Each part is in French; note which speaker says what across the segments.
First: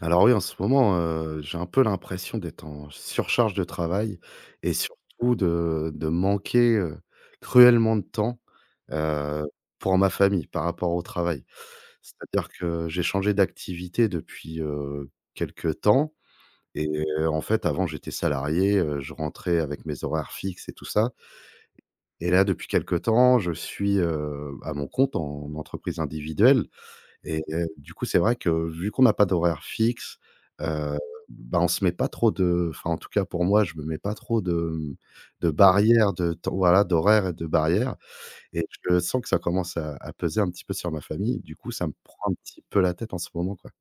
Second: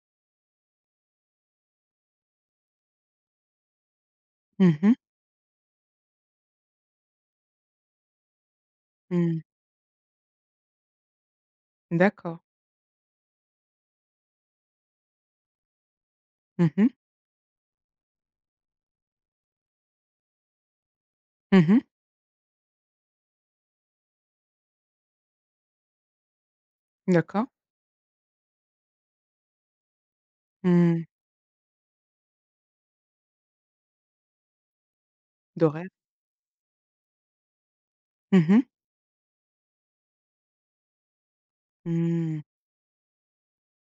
Speaker 1: Alors oui, en ce moment, j'ai un peu l'impression d'être en surcharge de travail et
Speaker 2: Mmh mh.
Speaker 1: surtout de manquer, cruellement de temps,
Speaker 2: Mmh.
Speaker 1: heu, pour ma famille par rapport au travail.
Speaker 2: D'accord.
Speaker 1: C'est-à-dire que j'ai changé d'activité depuis, quelque temps.
Speaker 2: Mmh mh.
Speaker 1: Et en fait, avant, j'étais salarié, je rentrais avec mes horaires fixes et tout ça.
Speaker 2: Mmh mh.
Speaker 1: Et là, depuis quelque temps, je suis, à mon compte en entreprise individuelle. Et
Speaker 2: D'accord.
Speaker 1: du coup, c'est vrai que vu qu'on n'a pas d'horaire fixe, heu,
Speaker 2: Mmh.
Speaker 1: bah, on se met pas trop de, enfin, en tout cas pour moi, je me mets pas trop de, de
Speaker 2: D'horaire.
Speaker 1: barrières de temps, voilà, d'horaires et de barrières,
Speaker 2: Mmh mh.
Speaker 1: et je sens que ça commence à peser un petit peu sur ma famille. Du coup, ça me prend un
Speaker 2: Mmh.
Speaker 1: petit peu la tête en ce moment, quoi.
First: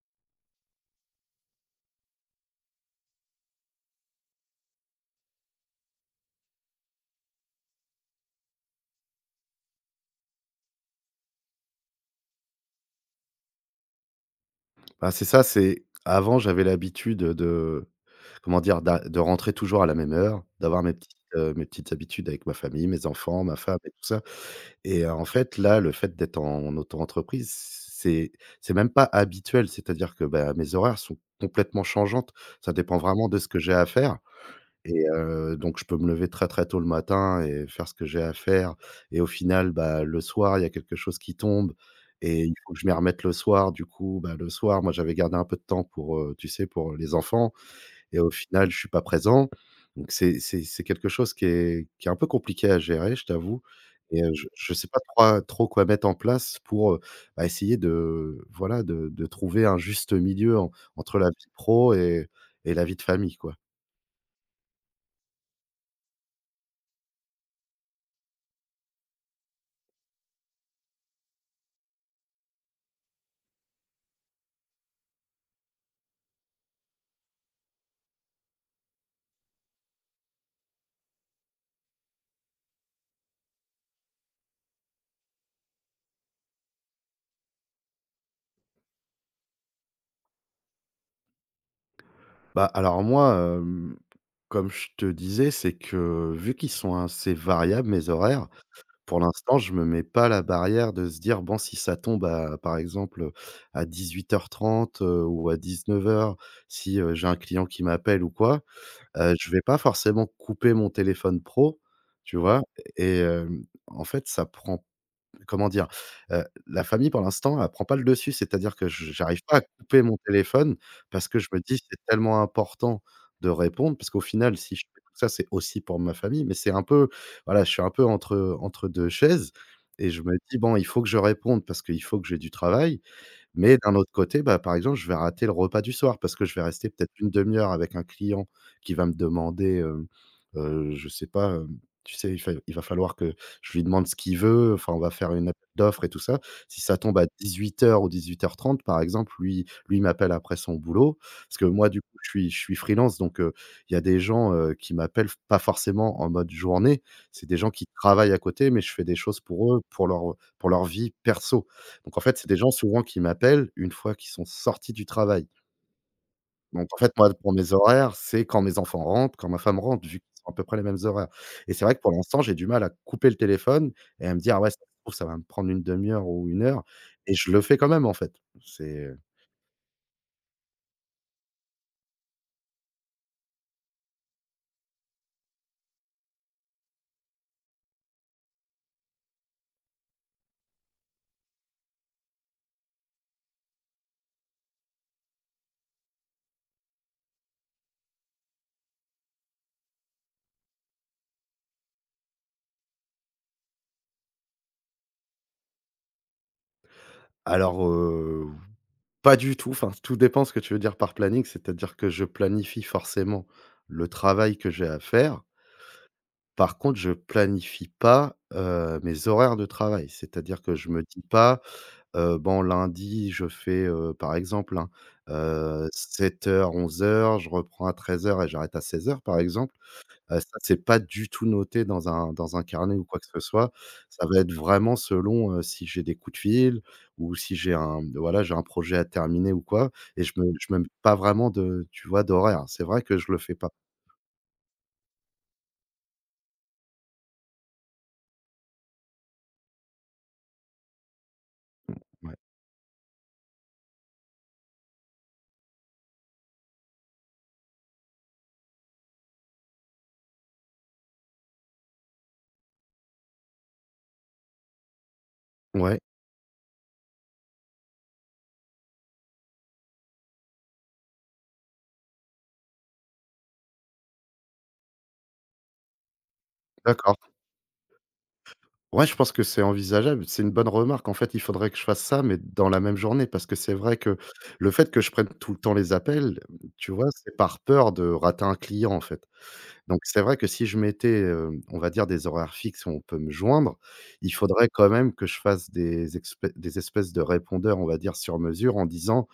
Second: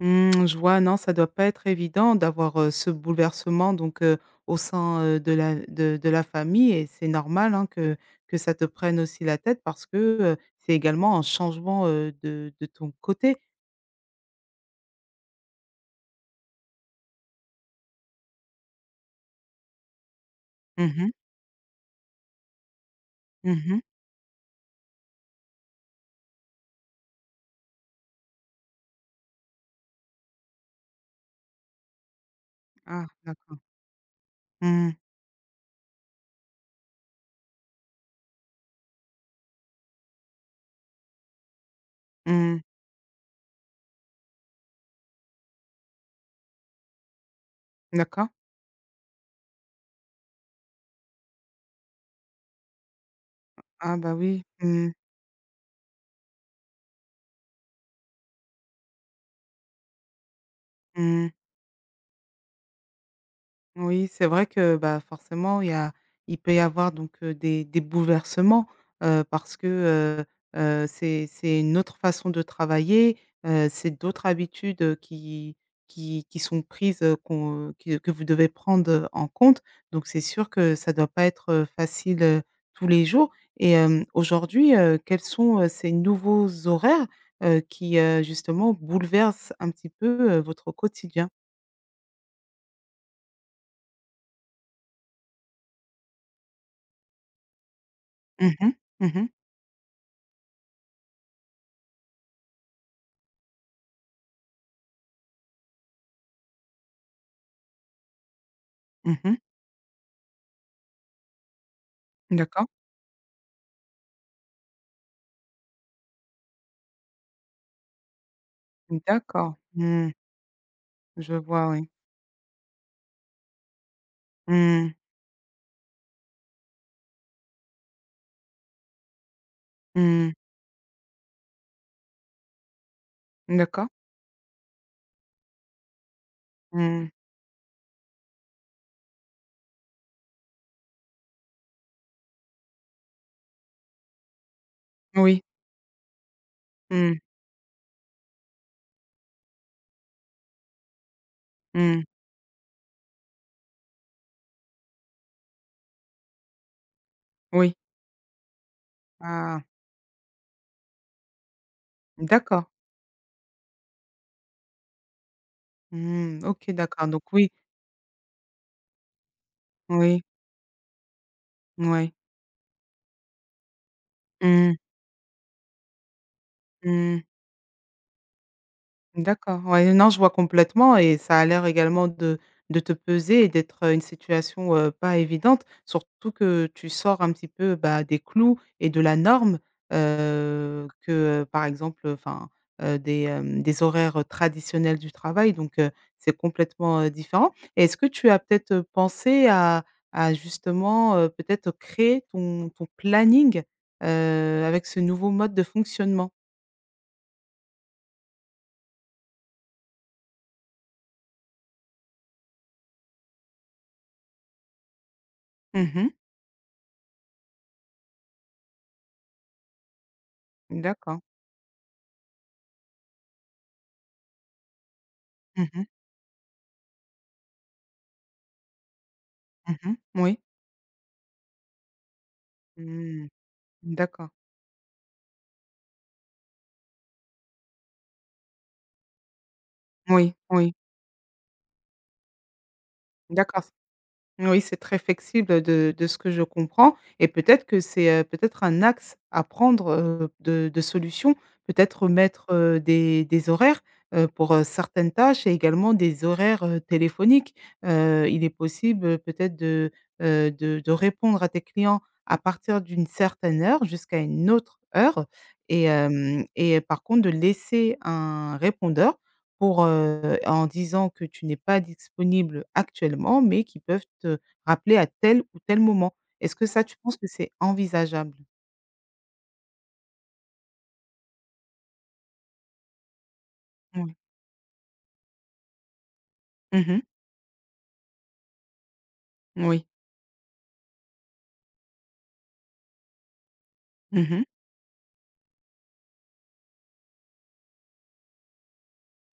Speaker 2: Mmh, je vois, non, ça doit pas être évident d'avoir, ce bouleversement. Au sein de la famille et c'est normal, hein, que ça te prenne aussi la tête parce que, heu, c'est également un changement, de ton côté.
Speaker 1: Bah, c'est ça, c'est avant, j'avais l'habitude de, comment dire? D'a de rentrer toujours à la même heure, d'avoir
Speaker 2: Mmh mh.
Speaker 1: mes petites habitudes avec ma famille, mes enfants, ma
Speaker 2: Mmh
Speaker 1: femme
Speaker 2: mh.
Speaker 1: et tout ça. Et en fait, là, le fait d'être en auto-entreprise, c'est c'est même pas habituel. C'est-à-dire que, bah, mes horaires sont complètement changeantes. Ça dépend
Speaker 2: Ah,
Speaker 1: vraiment de ce
Speaker 2: d'accord.
Speaker 1: que j'ai à faire.
Speaker 2: Mmh.
Speaker 1: Et donc je peux me lever très, très tôt le matin et faire ce que j'ai à faire, et au final, bah, le soir, il y a quelque chose qui tombe et il
Speaker 2: Mmh.
Speaker 1: faut que je m'y remette le soir. Du coup, bah, le soir, moi, j'avais gardé un peu de temps pour, tu sais, pour les enfants, et
Speaker 2: D'accord.
Speaker 1: au final, je suis pas présent. Donc c'est quelque chose qui est un peu compliqué à gérer, je t'avoue.
Speaker 2: Ah bah
Speaker 1: Et
Speaker 2: oui.
Speaker 1: je
Speaker 2: Mmh.
Speaker 1: sais pas trop trop quoi mettre en place pour, bah, essayer de, voilà, de trouver un juste milieu en entre
Speaker 2: Mmh.
Speaker 1: la vie pro et la vie de famille, quoi.
Speaker 2: Oui, c'est vrai que, bah, forcément, il y a il peut y avoir des bouleversements, parce que, heu c'est une autre façon de travailler, c'est d'autres habitudes, qui sont prises, qu'on, que vous devez prendre, en compte. Donc c'est sûr que ça ne doit pas être, facile, tous les jours et aujourd'hui, quels sont, ces nouveaux horaires, qui, justement bouleversent un petit peu, votre quotidien?
Speaker 1: Bah, alors moi, comme je te disais, c'est que vu qu'ils sont assez variables mes horaires.
Speaker 2: Mmh mh.
Speaker 1: Pour
Speaker 2: Mmh.
Speaker 1: l'instant, je me mets pas la barrière de se dire: «Bon, si ça tombe à, par exemple, à 18:30, ou à 19:00, si, j'ai un client qui m'appelle ou quoi»,
Speaker 2: Mmh.
Speaker 1: je vais pas forcément couper mon téléphone pro, tu vois?
Speaker 2: D'accord.
Speaker 1: Et en fait, ça prend comment dire? La famille pour l'instant, elle prend pas le dessus. C'est-à-dire que je j'arrive
Speaker 2: D'accord.
Speaker 1: pas à couper
Speaker 2: Mmh.
Speaker 1: mon téléphone parce
Speaker 2: Je
Speaker 1: que je me
Speaker 2: vois,
Speaker 1: dis:
Speaker 2: oui.
Speaker 1: «C'est tellement important de répondre», parce qu'au final, si je
Speaker 2: Mmh.
Speaker 1: fais tout ça, c'est aussi pour ma famille, mais c'est un peu, voilà, je suis un peu entre 2 chaises, et je
Speaker 2: Mmh.
Speaker 1: me dis: «Bon, il faut que je réponde parce qu'il faut que j'ai du travail». Mais
Speaker 2: D'accord.
Speaker 1: d'un autre côté, bah, par exemple, je vais rater le repas du soir parce que je vais rester
Speaker 2: Mmh.
Speaker 1: peut-être une demi heure avec un client qui va me demander, je sais pas, tu sais, il va falloir que je lui demande ce qu'il veut, enfin, on va faire
Speaker 2: Oui.
Speaker 1: une appel d'offres et tout ça. Si ça
Speaker 2: Mmh.
Speaker 1: tombe à 18:00 ou 18:30, par exemple, lui lui, il m'appelle après son boulot. Parce que moi, du
Speaker 2: Mmh.
Speaker 1: coup, je suis freelance, donc il y a des gens, qui m'appellent pas forcément en mode journée. C'est des gens
Speaker 2: Oui.
Speaker 1: qui travaillent à côté, mais je fais des choses
Speaker 2: Ah!
Speaker 1: pour eux, pour leur, vie perso. Donc en fait, c'est des
Speaker 2: D'accord.
Speaker 1: gens souvent qui m'appellent une fois qu'ils sont sortis du travail.
Speaker 2: Mmh. OK,
Speaker 1: Donc en
Speaker 2: d'accord.
Speaker 1: fait,
Speaker 2: Donc
Speaker 1: moi,
Speaker 2: oui,
Speaker 1: pour mes horaires, c'est quand mes enfants rentrent, quand ma femme rentre, vu
Speaker 2: oui,
Speaker 1: qu'ils sont à peu près les mêmes horaires. Et c'est vrai que
Speaker 2: oui.
Speaker 1: pour l'instant, j'ai du mal à couper le téléphone et à me dire: «Ah ouais,
Speaker 2: Mmh.
Speaker 1: ça se trouve, ça va me prendre une demi heure ou une heure»,
Speaker 2: Mmh.
Speaker 1: et je le fais quand même, en fait. C'est
Speaker 2: D'accord, ouais, non, je vois complètement et ça a l'air également de te peser et d'être, une situation, pas évidente. Surtout que tu sors un petit peu, bah, des clous et de la norme, que, par exemple, enfin, des, des horaires, traditionnels du travail. C'est complètement, différent. Et est-ce que tu as peut-être, pensé à justement, peut-être créer ton ton planning, avec ce nouveau mode de fonctionnement?
Speaker 1: alors, pas du tout, enfin, tout dépend ce que tu veux dire par planning, c'est-à-dire que je planifie forcément le travail que j'ai à faire.
Speaker 2: Mmh.
Speaker 1: Par contre, je planifie pas, mes horaires de travail. C'est-à-dire que je me
Speaker 2: D'accord.
Speaker 1: dis pas: Bon, lundi, je fais, par exemple, hein,
Speaker 2: Mmh.
Speaker 1: 7h 11h, je reprends à 13h et j'arrête à 16h par exemple.
Speaker 2: Mmh mh. Moui.
Speaker 1: Ça, c'est pas du tout noté dans un carnet ou quoi
Speaker 2: Mmh.
Speaker 1: que ce soit. Ça
Speaker 2: D'accord.
Speaker 1: va être vraiment selon, si j'ai des coups de fil ou si j'ai un voilà, j'ai un projet à terminer ou quoi, et je
Speaker 2: Oui,
Speaker 1: me
Speaker 2: oui.
Speaker 1: je me mets pas vraiment de, tu vois, d'horaire. C'est vrai que je le fais
Speaker 2: D'accord.
Speaker 1: pas.
Speaker 2: Oui, c'est très flexible de ce que je comprends et peut-être que c'est, peut-être un axe à prendre, de solution. Peut-être
Speaker 1: Ouais.
Speaker 2: mettre, des horaires, pour, certaines tâches et également des horaires, téléphoniques. Il est possible, peut-être de répondre à tes clients à partir d'une certaine heure jusqu'à une autre heure et
Speaker 1: Ouais,
Speaker 2: hem et par contre de laisser un répondeur pour, en disant que tu n'es pas disponible actuellement, mais qui peuvent te rappeler à tel ou tel moment. Est-ce que ça, tu penses
Speaker 1: d'accord.
Speaker 2: que c'est envisageable?
Speaker 1: Ouais, je pense que c'est envisageable. C'est une bonne remarque. En fait, il faudrait que je fasse ça, mais dans la même journée, parce que c'est vrai
Speaker 2: Oui.
Speaker 1: que le fait que je prenne tout le temps les appels, tu
Speaker 2: Mmh.
Speaker 1: vois, c'est par peur de rater un client, en fait.
Speaker 2: Oui.
Speaker 1: Donc, c'est vrai que si je mettais, on va dire des horaires fixes où on peut me joindre, il
Speaker 2: Mmh.
Speaker 1: faudrait quand même que je fasse des espèces de répondeurs, on va dire, sur mesure en disant,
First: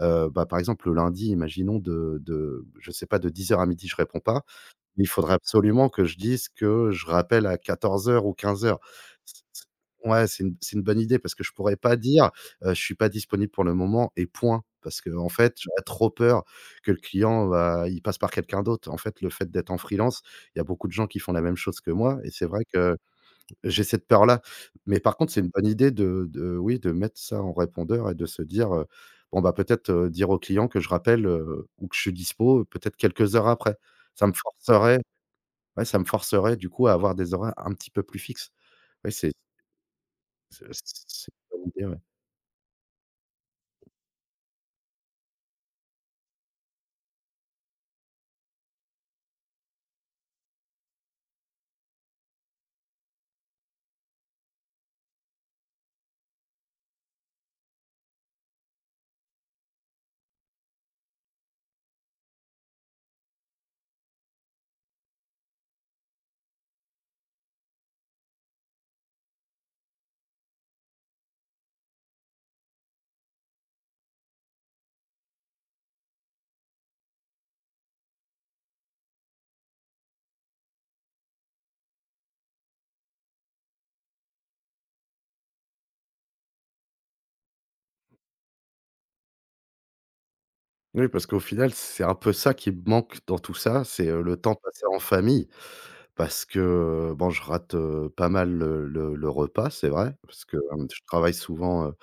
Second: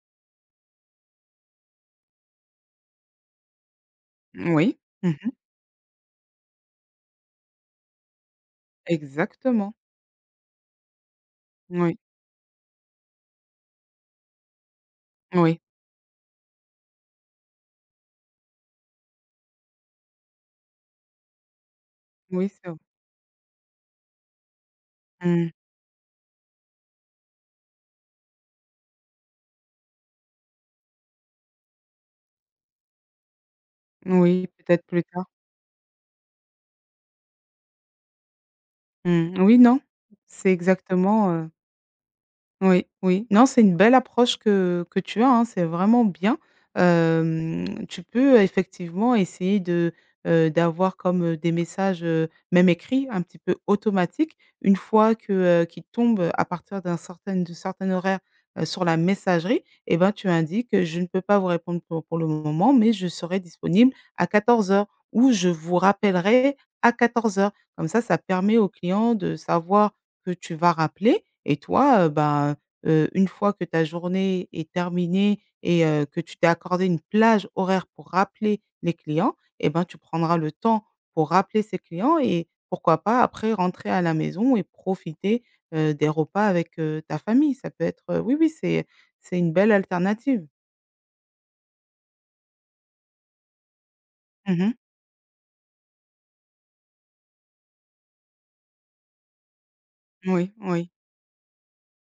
Speaker 1: bah, par exemple, le lundi, imaginons de, je sais pas, de 10h à midi, je réponds pas.
Speaker 2: Oui.
Speaker 1: Il
Speaker 2: Mmh.
Speaker 1: faudrait absolument que je dise que je rappelle à 14h ou 15:00. C c
Speaker 2: Exactement.
Speaker 1: Ouais, c'est une, bonne idée parce que je pourrais pas
Speaker 2: Oui.
Speaker 1: dire, «Je suis pas disponible pour le moment et point». Parce que en fait,
Speaker 2: Oui.
Speaker 1: j'aurais trop peur que le client, bah, il passe par quelqu'un d'autre. En fait, le fait d'être en freelance, il y a beaucoup de gens qui font la même chose que moi et c'est
Speaker 2: Oui,
Speaker 1: vrai
Speaker 2: c'est vrai.
Speaker 1: que j'ai cette peur-là. Mais par contre, c'est
Speaker 2: Mmh.
Speaker 1: une bonne idée de, oui, de mettre ça en répondeur et de se dire, «Bon, bah, peut-être, dire au client que je rappelle, ou que je suis dispo, peut-être quelques heures après». Ça me
Speaker 2: Oui, peut-être
Speaker 1: forcerait
Speaker 2: plus tard.
Speaker 1: Ouais, ça me forcerait du coup à avoir des horaires un petit peu plus fixes. Ouais, c'est
Speaker 2: Mmh. Oui, non, c'est
Speaker 1: c'est
Speaker 2: exactement,
Speaker 1: c'est
Speaker 2: heu
Speaker 1: une bonne idée, ouais.
Speaker 2: Oui, oui. Non, c'est une belle approche que tu as, hein, c'est vraiment bien. Tu peux effectivement essayer de, d'avoir comme, des messages, même écrits, un petit peu automatiques, une fois que, qu'ils tombent à partir d'un certain de certain horaire, sur la messagerie et ben, tu indiques, «Je ne peux pas vous répondre pour le moment, mais je serai disponible à 14 heures» ou «Je vous rappellerai à 14 heures». Comme ça permet au client de savoir que tu vas rappeler et toi, ben, une fois que ta journée est terminée et que tu t'es accordé une plage horaire pour rappeler les clients et ben, tu prendras le temps pour rappeler ces clients et pourquoi pas après rentrer à la maison et profiter, des repas avec, ta famille. Ça peut être, oui, oui, c'est une belle alternative.
Speaker 1: Oui, parce qu'au final, c'est un peu ça qui me manque dans tout ça, c'est, le temps
Speaker 2: Mmh.
Speaker 1: passé en famille. Parce que, bon, je rate, pas mal le repas, c'est vrai, parce
Speaker 2: Oui,
Speaker 1: que,
Speaker 2: oui.
Speaker 1: je travaille souvent, heu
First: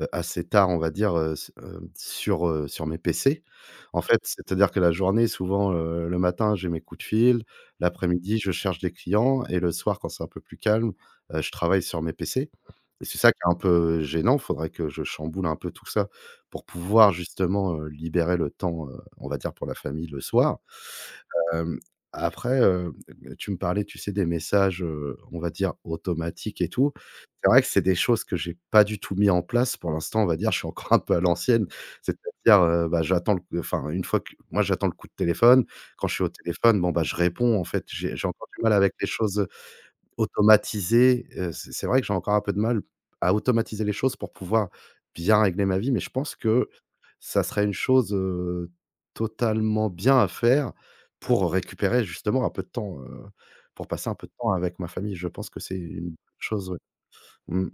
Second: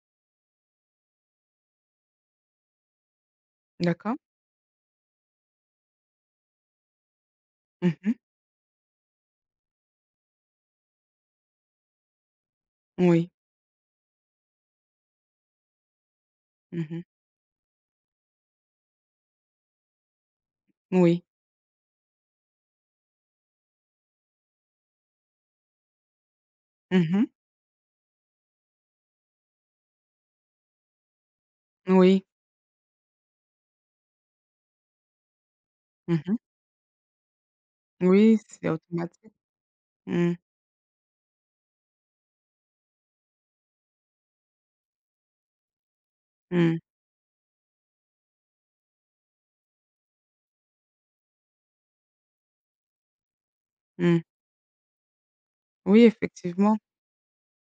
Speaker 1: heu, assez tard, on va dire, sur mes PC. En
Speaker 2: D'accord.
Speaker 1: fait, c'est-à-dire que la journée, souvent, le matin, j'ai mes coups de fil,
Speaker 2: Mmh.
Speaker 1: l'après-midi, je cherche des clients et le soir, quand c'est un peu plus calme, je travaille sur mes PC, et c'est
Speaker 2: Oui.
Speaker 1: ça qui est un peu gênant. Faudrait que je chamboule un peu tout ça pour
Speaker 2: Mmh.
Speaker 1: pouvoir justement, libérer le temps, on va dire pour la famille le soir.
Speaker 2: Oui.
Speaker 1: Hem, après, tu me parlais, tu sais, des messages, on va dire automatiques et tout.
Speaker 2: Mmh.
Speaker 1: C'est vrai que c'est des choses que j'ai pas du tout mis en place. Pour l'instant, on va dire, je suis encore un peu à l'ancienne.
Speaker 2: Oui.
Speaker 1: C'est-à-dire, bah, j'attends le enfin, une fois que moi, j'attends le coup de téléphone. Quand je suis au
Speaker 2: Mmh.
Speaker 1: téléphone, bon, bah, je réponds, en fait. J'ai
Speaker 2: Oui,
Speaker 1: encore du
Speaker 2: c'est
Speaker 1: mal avec les
Speaker 2: automatique.
Speaker 1: choses.
Speaker 2: Mmh.
Speaker 1: Automatiser, c'est vrai que j'ai encore un peu de mal à automatiser les choses pour pouvoir bien régler ma vie, mais je pense que
Speaker 2: Mmh.
Speaker 1: ça serait une chose, totalement bien à faire pour récupérer justement un peu de temps, pour passer un
Speaker 2: Mmh.
Speaker 1: peu de temps avec ma famille. Je pense que c'est
Speaker 2: Oui,
Speaker 1: une chose,
Speaker 2: effectivement.
Speaker 1: ouais. Mmh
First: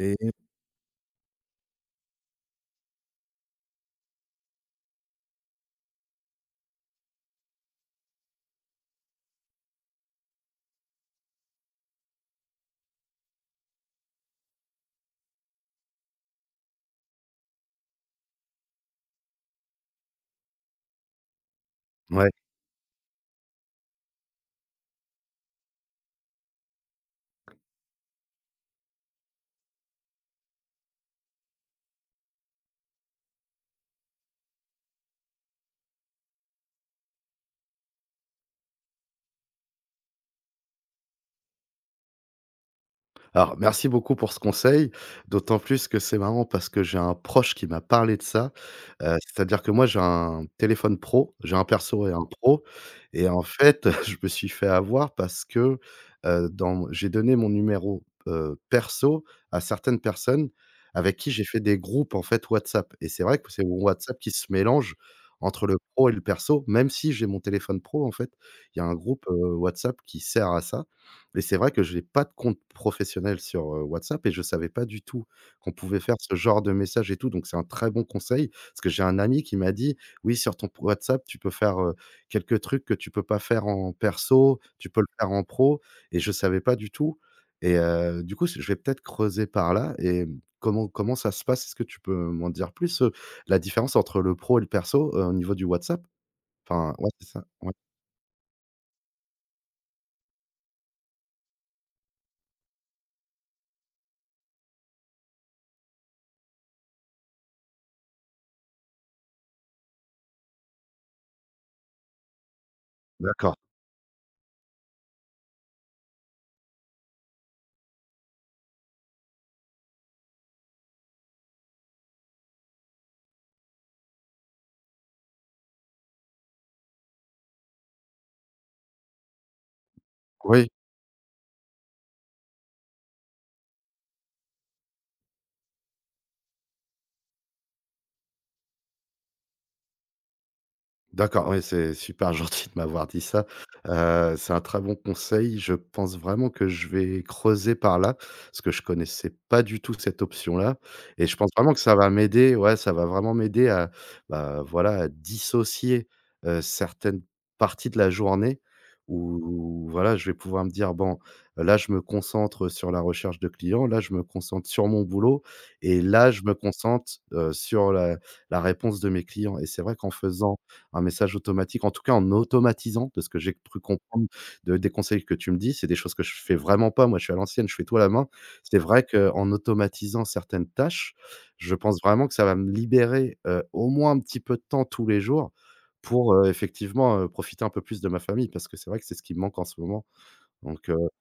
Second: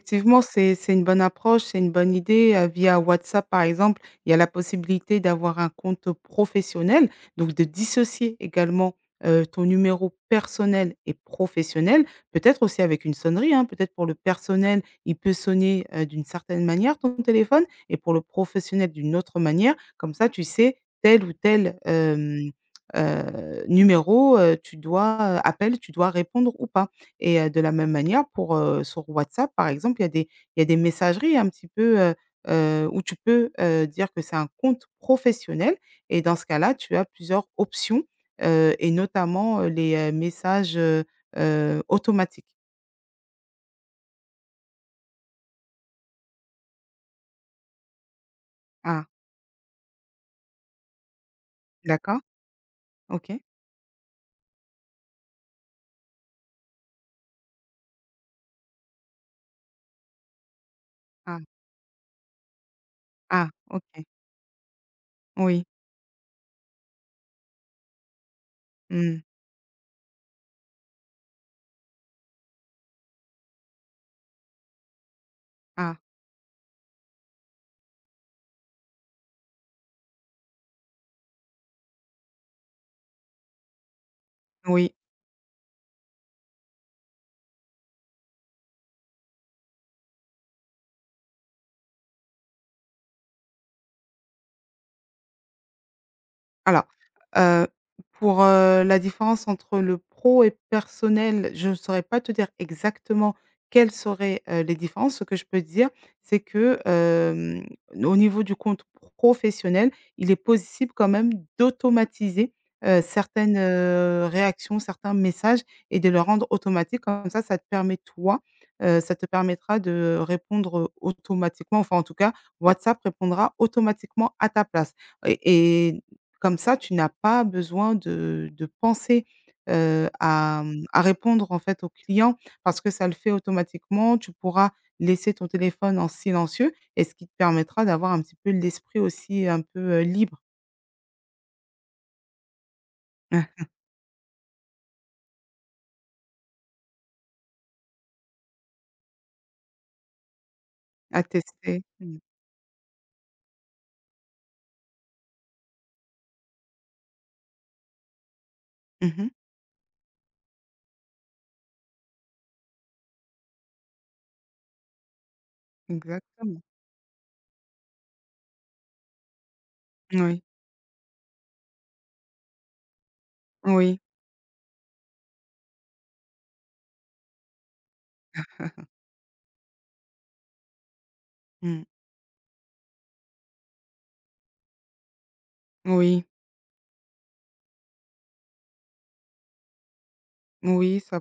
Speaker 1: et
Speaker 2: c'est une bonne approche, c'est une bonne idée, via WhatsApp, par exemple, il y a la possibilité d'avoir un compte professionnel, donc de dissocier également, ton numéro personnel et professionnel, peut-être aussi avec une sonnerie, hein. Peut-être pour le personnel, il peut sonner, d'une certaine manière ton téléphone et pour le professionnel d'une autre manière. Comme ça, tu sais tel ou tel,
Speaker 1: ouais.
Speaker 2: numéro, tu dois, appel, tu dois répondre ou pas. Et de la même manière pour, sur WhatsApp, par exemple, il y a des il y a des messageries un petit peu, où tu peux, dire que c'est un compte professionnel et dans ce cas-là, tu as plusieurs options, et notamment, les, messages, automatiques.
Speaker 1: Alors, merci beaucoup pour ce conseil, d'autant plus que c'est marrant parce que j'ai un proche qui m'a parlé de ça.
Speaker 2: Ah,
Speaker 1: C'est-à-dire que moi, j'ai un téléphone pro, j'ai un perso et
Speaker 2: d'accord,
Speaker 1: un pro. Et
Speaker 2: OK.
Speaker 1: en fait, je me suis fait avoir parce que, dans j'ai donné mon numéro, perso à certaines personnes avec qui
Speaker 2: Ah,
Speaker 1: j'ai fait des groupes, en fait, WhatsApp. Et c'est vrai
Speaker 2: ah,
Speaker 1: que c'est mon
Speaker 2: OK.
Speaker 1: WhatsApp qui se mélange
Speaker 2: Oui.
Speaker 1: entre le pro et le perso, même si j'ai mon téléphone pro. En fait, il y a un
Speaker 2: Mmh.
Speaker 1: groupe, WhatsApp qui sert à ça, mais c'est vrai que je n'ai pas de compte professionnel sur, WhatsApp, et je savais pas du tout qu'on
Speaker 2: Ah,
Speaker 1: pouvait faire ce genre de message et tout, donc c'est un très bon conseil. Parce que j'ai un ami qui m'a dit: «Oui, sur ton WhatsApp, tu peux faire, quelques trucs que tu peux pas faire en perso, tu
Speaker 2: oui.
Speaker 1: peux le faire en pro». Et je savais pas du tout. Et du coup, je vais peut-être creuser par là. Et comment ça se passe? Est-ce que tu peux m'en dire plus, la différence entre le pro et le perso, au niveau du WhatsApp?
Speaker 2: Alors,
Speaker 1: Enfin ouais, c'est ça,
Speaker 2: heu,
Speaker 1: ouais.
Speaker 2: pour, la différence entre le pro et personnel, je ne saurais pas te dire exactement quelles seraient, les différences. Ce que je peux te dire, c'est que, au niveau du compte professionnel, il est possible quand même d'automatiser, certaines,
Speaker 1: D'accord.
Speaker 2: réactions, certains messages et de les rendre automatiques. Comme ça te permet toi, ça te permettra de répondre, automatiquement. Enfin, en tout cas, WhatsApp répondra automatiquement à ta place et comme ça, tu n'as pas besoin de penser, à,
Speaker 1: Oui.
Speaker 2: mmh, à répondre, en fait, au client parce que ça le fait automatiquement. Tu pourras laisser ton téléphone en silencieux et ce qui te permettra d'avoir un petit peu l'esprit aussi un peu, libre
Speaker 1: D'accord, oui, c'est super gentil de m'avoir dit ça.
Speaker 2: hein,
Speaker 1: C'est un très bon conseil. Je pense vraiment que je vais creuser par là, parce que je connaissais pas du tout cette option-là
Speaker 2: à
Speaker 1: et je pense vraiment que
Speaker 2: tester.
Speaker 1: ça va
Speaker 2: Mmh.
Speaker 1: m'aider, ouais, ça va vraiment m'aider à, bah, voilà, à dissocier, certaines parties de la journée
Speaker 2: Mmh.
Speaker 1: où, voilà, je vais pouvoir me dire: «Bon, là, je me concentre sur la recherche de clients, là, je me concentre sur mon boulot, et là, je me
Speaker 2: Exactement.
Speaker 1: concentre, sur la réponse de mes clients». Et c'est vrai qu'en
Speaker 2: Oui.
Speaker 1: faisant un message automatique, en tout cas en automatisant, de ce que j'ai cru
Speaker 2: Oui.
Speaker 1: comprendre de des conseils que tu me dis, c'est des choses que je fais vraiment pas. Moi, je suis à l'ancienne, je fais tout à la main. C'est vrai qu'en automatisant certaines tâches, je
Speaker 2: Mmh.
Speaker 1: pense vraiment que ça va me libérer, au moins un petit peu de temps tous les jours
Speaker 2: Oui.
Speaker 1: pour, effectivement, profiter un peu plus de ma famille parce que c'est vrai que c'est ce qui me manque en ce moment. Donc
Speaker 2: Oui, ça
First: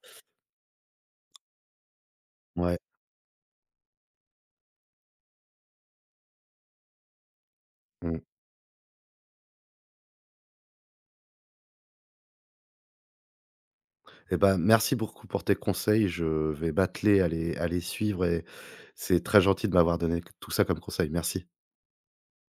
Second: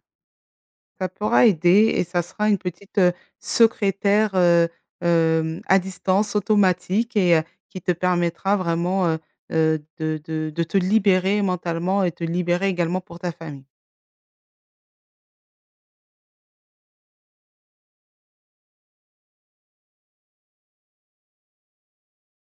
Speaker 2: ça pourra aider et ça sera une
Speaker 1: ouais,
Speaker 2: petite, secrétaire, à distance automatique et qui te
Speaker 1: mmh.
Speaker 2: permettra vraiment, de de te libérer mentalement et te libérer également pour ta famille.
Speaker 1: Et ben merci beaucoup pour tes conseils. Je vais m'atteler à les, à les suivre, et c'est très gentil de m'avoir donné tout ça comme conseil. Merci.